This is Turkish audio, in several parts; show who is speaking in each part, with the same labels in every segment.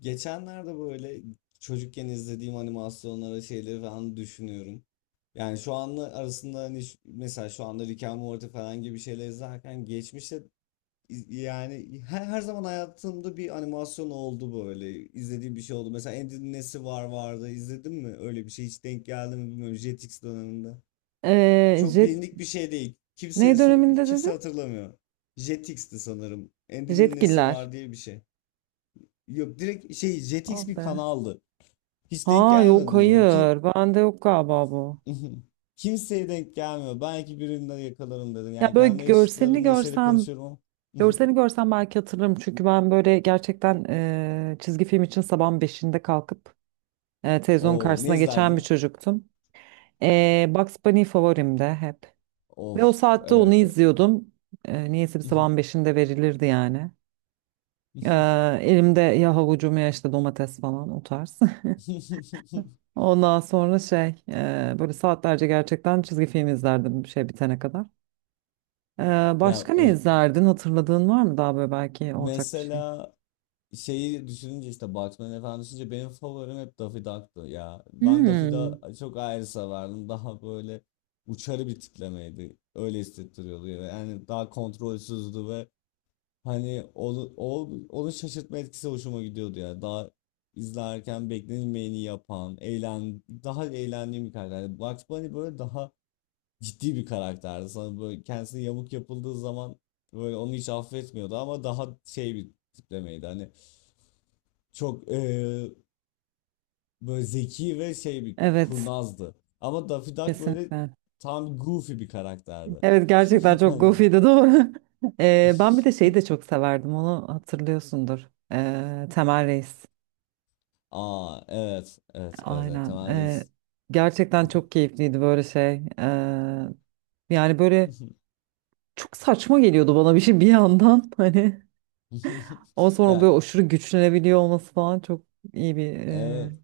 Speaker 1: Geçenlerde böyle çocukken izlediğim animasyonlara şeyleri falan düşünüyorum. Yani şu anla arasında hani mesela şu anda Rick and Morty falan gibi şeyler izlerken geçmişte yani her zaman hayatımda bir animasyon oldu böyle. İzlediğim bir şey oldu. Mesela Andy'nin nesi var vardı izledin mi? Öyle bir şey hiç denk geldi mi bilmiyorum Jetix döneminde.
Speaker 2: Ee,
Speaker 1: Çok
Speaker 2: jet,
Speaker 1: bilindik bir şey değil. Kimseye
Speaker 2: ne döneminde
Speaker 1: kimse
Speaker 2: dedin?
Speaker 1: hatırlamıyor. Jetix'ti sanırım. Andy'nin nesi
Speaker 2: Jetgiller.
Speaker 1: var diye bir şey. Yok, direkt şey
Speaker 2: Oh
Speaker 1: Jetix bir
Speaker 2: be.
Speaker 1: kanaldı. Hiç denk
Speaker 2: Ha yok,
Speaker 1: gelmedin mi? Ki
Speaker 2: hayır. Bende yok galiba bu.
Speaker 1: kimseye denk gelmiyor. Belki birinden yakalarım dedim.
Speaker 2: Ya
Speaker 1: Yani
Speaker 2: böyle
Speaker 1: kendi
Speaker 2: görselini
Speaker 1: yaşıtlarımla şeyde konuşuyorum ama.
Speaker 2: görselini görsem belki hatırlarım. Çünkü ben böyle gerçekten çizgi film için sabahın beşinde kalkıp televizyon
Speaker 1: Oo, ne
Speaker 2: karşısına geçen
Speaker 1: izlerdin?
Speaker 2: bir çocuktum. Bugs Bunny favorimde hep. Ve o
Speaker 1: Of,
Speaker 2: saatte onu
Speaker 1: evet.
Speaker 2: izliyordum. Niyeyse bir sabahın beşinde verilirdi yani. E, Elimde ya havucum ya işte domates falan o tarz. Ondan sonra şey böyle saatlerce gerçekten çizgi film izlerdim bir şey bitene kadar. E,
Speaker 1: Ya
Speaker 2: Başka ne izlerdin? Hatırladığın var mı daha böyle belki ortak bir şey?
Speaker 1: mesela şeyi düşününce işte Batman falan düşününce benim favorim hep Daffy Duck'tı ya. Ben Daffy
Speaker 2: Hmm,
Speaker 1: Duck'ı çok ayrı severdim. Daha böyle uçarı bir tiplemeydi. Öyle hissettiriyordu. Yani daha kontrolsüzdü ve hani onun şaşırtma etkisi hoşuma gidiyordu ya. Daha izlerken beklenilmeyeni yapan, daha eğlendiğim bir karakter. Yani Bugs Bunny böyle daha ciddi bir karakterdi. Sana böyle kendisine yamuk yapıldığı zaman böyle onu hiç affetmiyordu ama daha şey bir tiplemeydi. Hani çok böyle zeki ve şey bir
Speaker 2: evet
Speaker 1: kurnazdı. Ama Daffy Duck böyle
Speaker 2: kesinlikle.
Speaker 1: tam goofy bir karakterdi.
Speaker 2: Evet gerçekten çok
Speaker 1: Hani-
Speaker 2: goofy'di doğru. Ben bir de şeyi de çok severdim, onu hatırlıyorsundur. Temel Reis.
Speaker 1: Aa, evet evet evet, evet.
Speaker 2: Aynen.
Speaker 1: Temel Reis.
Speaker 2: Gerçekten çok keyifliydi böyle şey. E, Yani böyle çok saçma geliyordu bana bir şey bir yandan hani. Ama sonra
Speaker 1: Ya,
Speaker 2: böyle aşırı güçlenebiliyor olması falan çok iyi bir
Speaker 1: evet.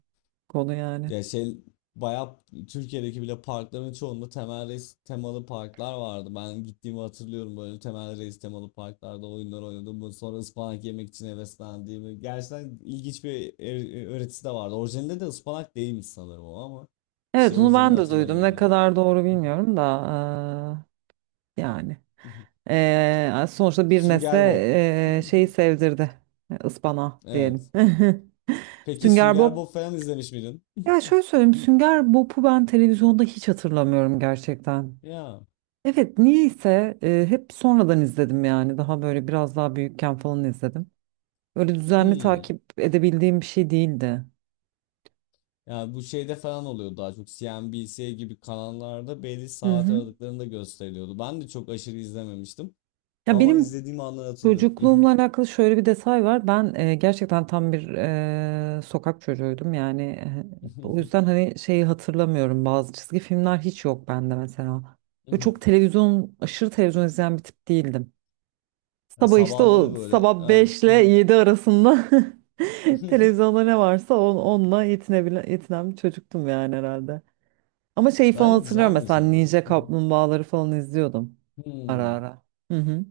Speaker 2: konu yani.
Speaker 1: Ya şey bayağı Türkiye'deki bile parkların çoğunda temel reis temalı parklar vardı. Ben gittiğimi hatırlıyorum böyle temel reis temalı parklarda oyunlar oynadım. Sonra ıspanak yemek için heveslendiğimi. Gerçekten ilginç bir öğretisi de vardı. Orijinalinde de ıspanak değilmiş sanırım o ama. İşte
Speaker 2: Evet onu
Speaker 1: orijinalini
Speaker 2: ben de duydum. Ne
Speaker 1: hatırlamıyorum ben.
Speaker 2: kadar doğru bilmiyorum da yani. Sonuçta bir nesle
Speaker 1: Sünger Bob.
Speaker 2: şeyi sevdirdi. Ispanağı diyelim.
Speaker 1: Evet. Peki
Speaker 2: Sünger
Speaker 1: Sünger
Speaker 2: Bob.
Speaker 1: Bob falan izlemiş miydin?
Speaker 2: Ya şöyle söyleyeyim. Sünger Bob'u ben televizyonda hiç hatırlamıyorum gerçekten.
Speaker 1: Ya.
Speaker 2: Evet niyeyse hep sonradan izledim yani. Daha böyle biraz daha büyükken falan izledim. Öyle düzenli
Speaker 1: Hmm.
Speaker 2: takip edebildiğim bir şey değildi.
Speaker 1: Yani bu şeyde falan oluyor, daha çok CNBC gibi kanallarda belli
Speaker 2: Hı
Speaker 1: saat
Speaker 2: hı.
Speaker 1: aralıklarında gösteriliyordu. Ben de çok aşırı izlememiştim
Speaker 2: Ya
Speaker 1: ama
Speaker 2: benim
Speaker 1: izlediğim anları hatırlıyorum.
Speaker 2: çocukluğumla alakalı şöyle bir detay var. Ben gerçekten tam bir sokak çocuğuydum. Yani o yüzden hani şeyi hatırlamıyorum. Bazı çizgi filmler hiç yok bende mesela. Ve çok televizyon, aşırı televizyon izleyen bir tip değildim.
Speaker 1: Yani
Speaker 2: Sabah işte
Speaker 1: sabahları
Speaker 2: o
Speaker 1: böyle.
Speaker 2: sabah 5 ile 7 arasında televizyonda ne varsa onunla yetinebilen, yetinen bir çocuktum yani herhalde. Ama şeyi falan
Speaker 1: Bence
Speaker 2: hatırlıyorum,
Speaker 1: güzelmiş
Speaker 2: mesela
Speaker 1: ama.
Speaker 2: Ninja Kaplumbağaları falan izliyordum ara
Speaker 1: Hmm.
Speaker 2: ara. Hı hı.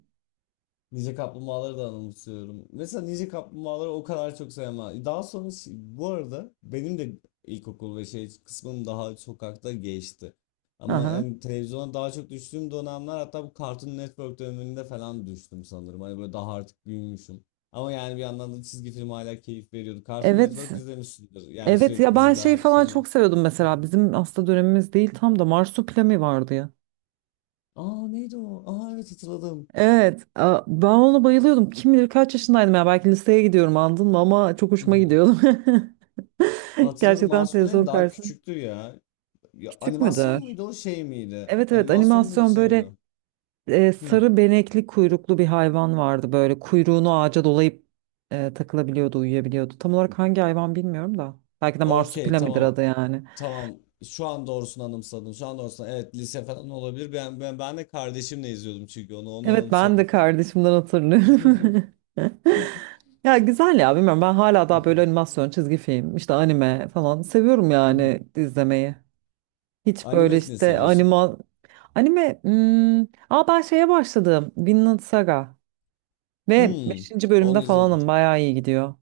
Speaker 1: Ninja Kaplumbağaları da anımsıyorum. Mesela Ninja Kaplumbağaları o kadar çok sevmem. Daha sonra bu arada benim de ilkokul ve şey kısmım daha sokakta geçti. Ama
Speaker 2: Aha.
Speaker 1: yani televizyona daha çok düştüğüm dönemler, hatta bu Cartoon Network döneminde falan düştüm sanırım. Hani böyle daha artık büyümüşüm. Ama yani bir yandan da çizgi film hala keyif veriyordu. Cartoon
Speaker 2: Evet.
Speaker 1: Network izlemişsindir. Yani
Speaker 2: Evet
Speaker 1: sürekli
Speaker 2: ya ben şey
Speaker 1: diziler,
Speaker 2: falan
Speaker 1: şeyler.
Speaker 2: çok seviyordum, mesela bizim hasta dönemimiz değil tam da Marsupilami vardı ya.
Speaker 1: Aa, neydi o? Aa, evet hatırladım.
Speaker 2: Evet, ben ona bayılıyordum. Kim bilir kaç yaşındaydım ya, belki liseye gidiyorum andın mı ama çok hoşuma gidiyordu.
Speaker 1: Hatırladım.
Speaker 2: Gerçekten
Speaker 1: Marshmallow'in
Speaker 2: televizyon
Speaker 1: daha
Speaker 2: karşısında.
Speaker 1: küçüktü ya. Ya,
Speaker 2: Küçük
Speaker 1: animasyon
Speaker 2: müdür?
Speaker 1: muydu o şey miydi?
Speaker 2: Evet evet,
Speaker 1: Animasyon muydu
Speaker 2: animasyon
Speaker 1: şey miydi
Speaker 2: böyle
Speaker 1: o? Hmm.
Speaker 2: sarı benekli kuyruklu bir hayvan vardı, böyle kuyruğunu ağaca dolayıp takılabiliyordu, uyuyabiliyordu. Tam olarak hangi hayvan bilmiyorum da belki de
Speaker 1: Okey,
Speaker 2: Marsupilami'dir
Speaker 1: tamam
Speaker 2: adı yani.
Speaker 1: tamam. Şu an doğrusunu anımsadım. Şu an doğrusunu. Evet, lise falan olabilir. Ben de kardeşimle izliyordum çünkü onu
Speaker 2: Evet ben de
Speaker 1: anımsadım.
Speaker 2: kardeşimden hatırlıyorum. Ya güzel ya, bilmiyorum, ben hala daha böyle animasyon, çizgi film, işte anime falan seviyorum yani izlemeyi. Hiç böyle
Speaker 1: Anime ne
Speaker 2: işte
Speaker 1: seviyorsun?
Speaker 2: anime, hmm, aa ben şeye başladım. Vinland Saga ve
Speaker 1: Hmm.
Speaker 2: beşinci bölümde
Speaker 1: Onu izledim.
Speaker 2: falanım, bayağı iyi gidiyor.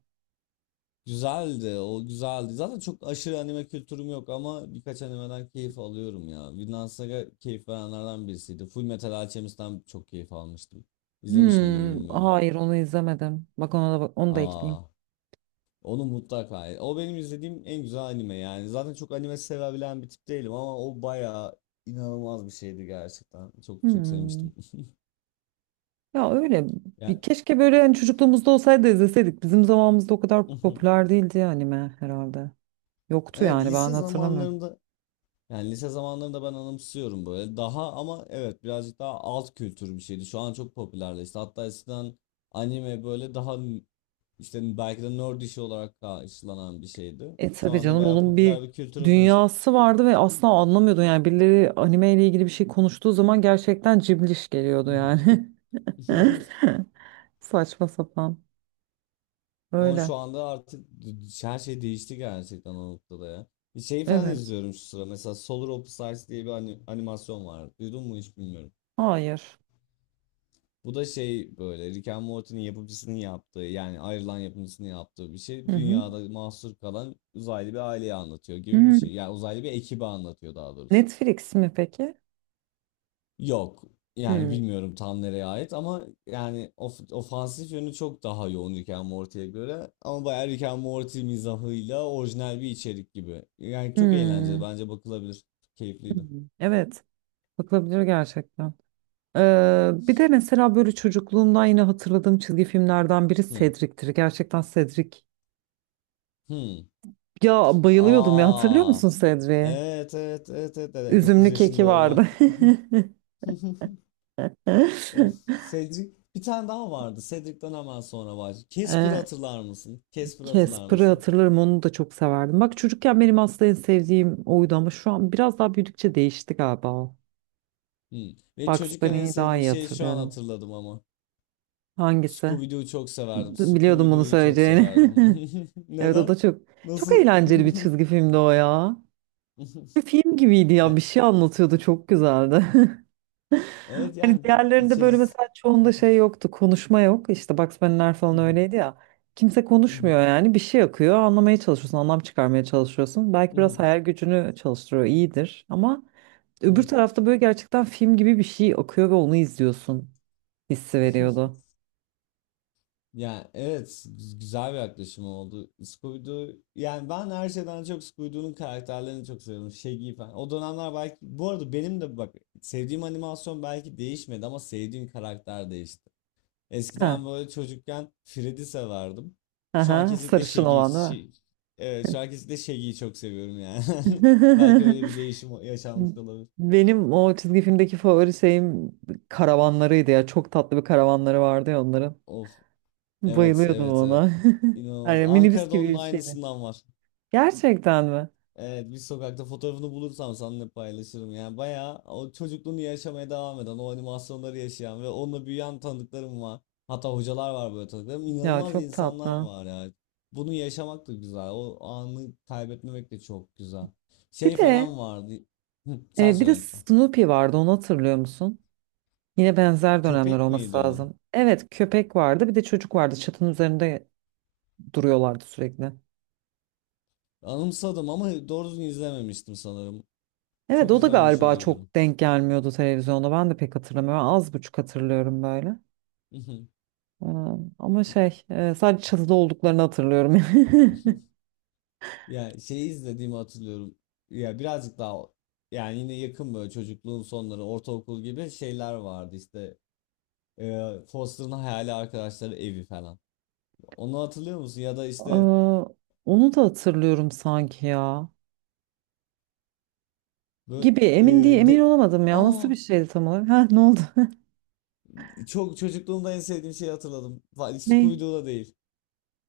Speaker 1: Güzeldi. O güzeldi. Zaten çok aşırı anime kültürüm yok ama birkaç animeden keyif alıyorum ya. Vinland Saga keyif verenlerden birisiydi. Full Metal Alchemist'ten çok keyif almıştım. İzlemiş miydim
Speaker 2: Hmm,
Speaker 1: bilmiyorum.
Speaker 2: hayır onu izlemedim. Bak ona da bak, onu da ekleyeyim.
Speaker 1: Aa, onu mutlaka. O benim izlediğim en güzel anime yani. Zaten çok anime sevebilen bir tip değilim ama o bayağı inanılmaz bir şeydi gerçekten. Çok çok
Speaker 2: Hmm.
Speaker 1: sevmiştim.
Speaker 2: Ya öyle
Speaker 1: Yani,
Speaker 2: bir keşke böyle hani çocukluğumuzda olsaydı izleseydik. Bizim zamanımızda o kadar popüler değildi ya anime herhalde. Yoktu
Speaker 1: evet,
Speaker 2: yani, ben
Speaker 1: lise
Speaker 2: hatırlamıyorum.
Speaker 1: zamanlarında, yani lise zamanlarında ben anımsıyorum böyle. Daha ama evet, birazcık daha alt kültür bir şeydi. Şu an çok popülerleşti. Hatta eskiden anime böyle daha işte belki de nerd işi olarak karşılanan bir şeydi.
Speaker 2: E
Speaker 1: Şu
Speaker 2: tabii
Speaker 1: anda
Speaker 2: canım,
Speaker 1: bayağı
Speaker 2: onun
Speaker 1: popüler
Speaker 2: bir
Speaker 1: bir kültüre dönüştü.
Speaker 2: dünyası vardı ve asla anlamıyordun yani, birileri anime ile ilgili bir şey konuştuğu zaman gerçekten cibliş geliyordu yani. Saçma sapan.
Speaker 1: Ama
Speaker 2: Öyle.
Speaker 1: şu anda artık her şey değişti gerçekten o noktada ya. Bir şey falan
Speaker 2: Evet.
Speaker 1: izliyorum şu sıra. Mesela Solar Opposites diye bir animasyon var. Duydun mu hiç bilmiyorum.
Speaker 2: Hayır.
Speaker 1: Bu da şey böyle Rick and Morty'nin yapımcısının yaptığı, yani ayrılan yapımcısının yaptığı bir şey.
Speaker 2: Hı hı.
Speaker 1: Dünyada mahsur kalan uzaylı bir aileyi anlatıyor gibi bir
Speaker 2: Hmm.
Speaker 1: şey. Yani uzaylı bir ekibi anlatıyor daha doğrusu.
Speaker 2: Netflix mi peki?
Speaker 1: Yok. Yani
Speaker 2: Hmm.
Speaker 1: bilmiyorum tam nereye ait ama yani ofansif yönü çok daha yoğun Rick and Morty'ye göre. Ama bayağı Rick and Morty mizahıyla orijinal bir içerik gibi. Yani çok eğlenceli,
Speaker 2: Hmm.
Speaker 1: bence bakılabilir. Keyifliydi.
Speaker 2: Hmm. Evet. Bakılabilir gerçekten. Bir de mesela böyle çocukluğumdan yine hatırladığım çizgi filmlerden biri
Speaker 1: Hmm.
Speaker 2: Cedric'tir. Gerçekten Cedric,
Speaker 1: Hmm.
Speaker 2: ya bayılıyordum ya, hatırlıyor
Speaker 1: Aa.
Speaker 2: musun Sedri'yi?
Speaker 1: Evet evet evet evet, evet. 9
Speaker 2: Üzümlü
Speaker 1: yaşında
Speaker 2: keki
Speaker 1: olmak.
Speaker 2: vardı.
Speaker 1: Of, Cedric. Bir tane daha vardı. Cedric'ten hemen sonra var. Casper'ı
Speaker 2: Ee,
Speaker 1: hatırlar mısın? Casper'ı hatırlar
Speaker 2: Casper'ı
Speaker 1: mısın?
Speaker 2: hatırlarım, onu da çok severdim. Bak çocukken benim aslında en sevdiğim oydu ama şu an biraz daha büyüdükçe değişti galiba o.
Speaker 1: Hmm. Ve
Speaker 2: Bugs
Speaker 1: çocukken en
Speaker 2: Bunny'yi daha
Speaker 1: sevdiğim
Speaker 2: iyi
Speaker 1: şey şu an
Speaker 2: hatırlıyorum.
Speaker 1: hatırladım ama.
Speaker 2: Hangisi?
Speaker 1: Scooby-Doo'yu çok severdim.
Speaker 2: Biliyordum bunu
Speaker 1: Scooby-Doo'yu çok
Speaker 2: söyleyeceğini.
Speaker 1: severdim.
Speaker 2: Evet, o da
Speaker 1: Neden?
Speaker 2: çok
Speaker 1: Nasıl?
Speaker 2: eğlenceli bir çizgi filmdi o ya. Bir film gibiydi ya,
Speaker 1: Ya,
Speaker 2: bir şey anlatıyordu, çok güzeldi.
Speaker 1: evet
Speaker 2: Hani
Speaker 1: yani
Speaker 2: diğerlerinde böyle
Speaker 1: içerisi.
Speaker 2: mesela çoğunda şey yoktu. Konuşma yok. İşte Bugs Bunny'ler falan öyleydi ya. Kimse konuşmuyor yani. Bir şey akıyor. Anlamaya çalışıyorsun. Anlam çıkarmaya çalışıyorsun. Belki biraz hayal gücünü çalıştırıyor, iyidir. Ama öbür tarafta böyle gerçekten film gibi bir şey akıyor ve onu izliyorsun. Hissi veriyordu.
Speaker 1: Yani evet, güzel bir yaklaşım oldu. Scooby-Doo yani ben her şeyden çok Scooby-Doo'nun karakterlerini çok seviyorum. Shaggy falan. O dönemler belki, bu arada benim de bak sevdiğim animasyon belki değişmedi ama sevdiğim karakter değişti.
Speaker 2: Ha,
Speaker 1: Eskiden böyle çocukken Freddy severdim. Şu an
Speaker 2: aha,
Speaker 1: kesinlikle
Speaker 2: sarışın
Speaker 1: Shaggy,
Speaker 2: olan değil mi?
Speaker 1: şey, evet, şu an kesinlikle Shaggy'yi çok seviyorum yani. Belki öyle bir değişim yaşanmış olabilir.
Speaker 2: Benim o çizgi filmdeki favori şeyim karavanlarıydı ya. Çok tatlı bir karavanları vardı ya onların.
Speaker 1: Of, evet,
Speaker 2: Bayılıyordum
Speaker 1: evet,
Speaker 2: ona.
Speaker 1: evet. İnanılmaz.
Speaker 2: Yani minibüs
Speaker 1: Ankara'da
Speaker 2: gibi
Speaker 1: onun
Speaker 2: bir şeydi.
Speaker 1: aynısından var.
Speaker 2: Gerçekten mi?
Speaker 1: Evet, bir sokakta fotoğrafını bulursam seninle paylaşırım. Yani bayağı o çocukluğunu yaşamaya devam eden, o animasyonları yaşayan ve onunla büyüyen tanıdıklarım var. Hatta hocalar var böyle tanıdıklarım.
Speaker 2: Ya
Speaker 1: İnanılmaz
Speaker 2: çok
Speaker 1: insanlar
Speaker 2: tatlı.
Speaker 1: var ya. Bunu yaşamak da güzel. O anı kaybetmemek de çok güzel.
Speaker 2: Bir
Speaker 1: Şey
Speaker 2: de
Speaker 1: falan vardı. Hı, sen
Speaker 2: bir de
Speaker 1: söyle lütfen.
Speaker 2: Snoopy vardı, onu hatırlıyor musun? Yine benzer dönemler
Speaker 1: Köpek
Speaker 2: olması
Speaker 1: miydi o?
Speaker 2: lazım. Evet, köpek vardı, bir de çocuk vardı, çatının üzerinde duruyorlardı sürekli.
Speaker 1: Anımsadım ama doğru düzgün izlememiştim sanırım.
Speaker 2: Evet
Speaker 1: Çok
Speaker 2: o da
Speaker 1: izlememiş
Speaker 2: galiba
Speaker 1: olabilirim.
Speaker 2: çok denk gelmiyordu televizyonda, ben de pek hatırlamıyorum, az buçuk hatırlıyorum böyle. Ee, Ama şey sadece çatıda olduklarını hatırlıyorum.
Speaker 1: Ya, şeyi izlediğimi hatırlıyorum. Ya birazcık daha, yani yine yakın böyle çocukluğun sonları, ortaokul gibi şeyler vardı işte. E, Foster'ın hayali arkadaşları evi falan. Onu hatırlıyor musun? Ya da işte
Speaker 2: Ee, Onu da hatırlıyorum sanki ya.
Speaker 1: böyle
Speaker 2: Gibi,
Speaker 1: e,
Speaker 2: emin değil, emin
Speaker 1: de
Speaker 2: olamadım ya. O nasıl
Speaker 1: Aa,
Speaker 2: bir şeydi tam olarak? Ha, ne oldu?
Speaker 1: çok, çocukluğumda en sevdiğim şeyi hatırladım.
Speaker 2: Ney?
Speaker 1: Scooby-Doo'da değil.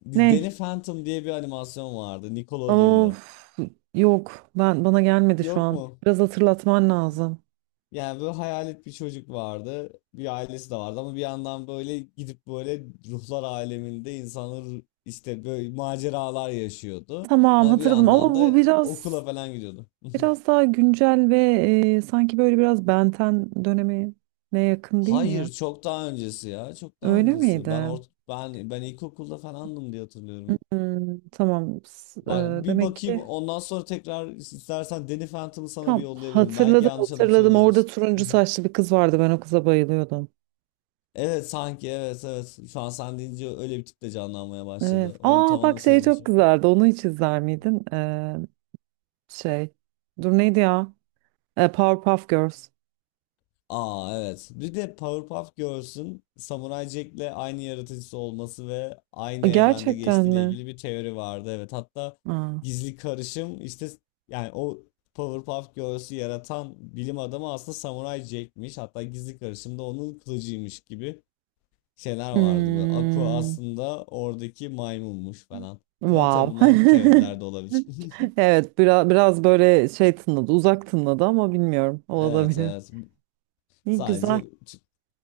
Speaker 2: Ney?
Speaker 1: Danny Phantom diye bir animasyon vardı Nickelodeon'da.
Speaker 2: Of, yok, ben bana gelmedi şu
Speaker 1: Yok
Speaker 2: an.
Speaker 1: mu?
Speaker 2: Biraz hatırlatman lazım.
Speaker 1: Yani böyle hayalet bir çocuk vardı. Bir ailesi de vardı ama bir yandan böyle gidip böyle ruhlar aleminde insanlar işte böyle maceralar yaşıyordu.
Speaker 2: Tamam
Speaker 1: Ama bir
Speaker 2: hatırladım, ama
Speaker 1: yandan
Speaker 2: bu
Speaker 1: da
Speaker 2: biraz
Speaker 1: okula falan gidiyordu.
Speaker 2: daha güncel ve sanki böyle biraz Benten dönemi ne, yakın değil mi ya?
Speaker 1: Hayır, çok daha öncesi ya. Çok daha
Speaker 2: Öyle
Speaker 1: öncesi. Ben
Speaker 2: miydi?
Speaker 1: ort ben ben ilkokulda falandım diye hatırlıyorum.
Speaker 2: Hmm, tamam.
Speaker 1: Bak bir
Speaker 2: Demek
Speaker 1: bakayım,
Speaker 2: ki
Speaker 1: ondan sonra tekrar istersen Danny Phantom'ı sana bir
Speaker 2: tam
Speaker 1: yollayabilirim. Belki yanlış anımsıyor
Speaker 2: hatırladım. Orada
Speaker 1: olabilirsin.
Speaker 2: turuncu saçlı bir kız vardı. Ben o kıza bayılıyordum.
Speaker 1: Evet sanki, evet evet. Şu an sen deyince öyle bir tip de canlanmaya
Speaker 2: Evet.
Speaker 1: başladı. Onu
Speaker 2: Aa
Speaker 1: tam
Speaker 2: bak, şey çok
Speaker 1: anımsayamamışım.
Speaker 2: güzeldi. Onu hiç izler miydin? Şey. Dur, neydi ya? Powerpuff Girls.
Speaker 1: Aa, evet. Bir de Powerpuff Girls'ün Samurai Jack'le aynı yaratıcısı olması ve aynı evrende
Speaker 2: Gerçekten
Speaker 1: geçtiğiyle
Speaker 2: mi?
Speaker 1: ilgili bir teori vardı. Evet, hatta
Speaker 2: Aa.
Speaker 1: gizli karışım işte, yani o Powerpuff Girls'ü yaratan bilim adamı aslında Samurai Jack'miş. Hatta gizli karışım da onun kılıcıymış gibi şeyler vardı. Böyle Aqua
Speaker 2: Hmm.
Speaker 1: aslında oradaki maymunmuş falan. Ama tabii
Speaker 2: Wow.
Speaker 1: bunlar teorilerde olabilir.
Speaker 2: Evet biraz böyle şey tınladı. Uzak tınladı ama bilmiyorum.
Speaker 1: Evet,
Speaker 2: Olabilir.
Speaker 1: evet.
Speaker 2: İyi güzel.
Speaker 1: Sadece.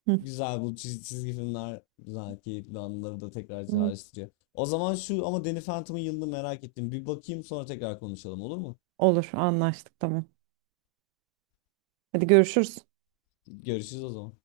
Speaker 2: Hı.
Speaker 1: Güzel, bu çizgi filmler güzel keyifli anıları da tekrar çağrıştırıyor. O zaman şu, ama Danny Phantom'ın yılını merak ettim. Bir bakayım, sonra tekrar konuşalım olur mu?
Speaker 2: Olur, anlaştık, tamam. Hadi görüşürüz.
Speaker 1: Görüşürüz o zaman.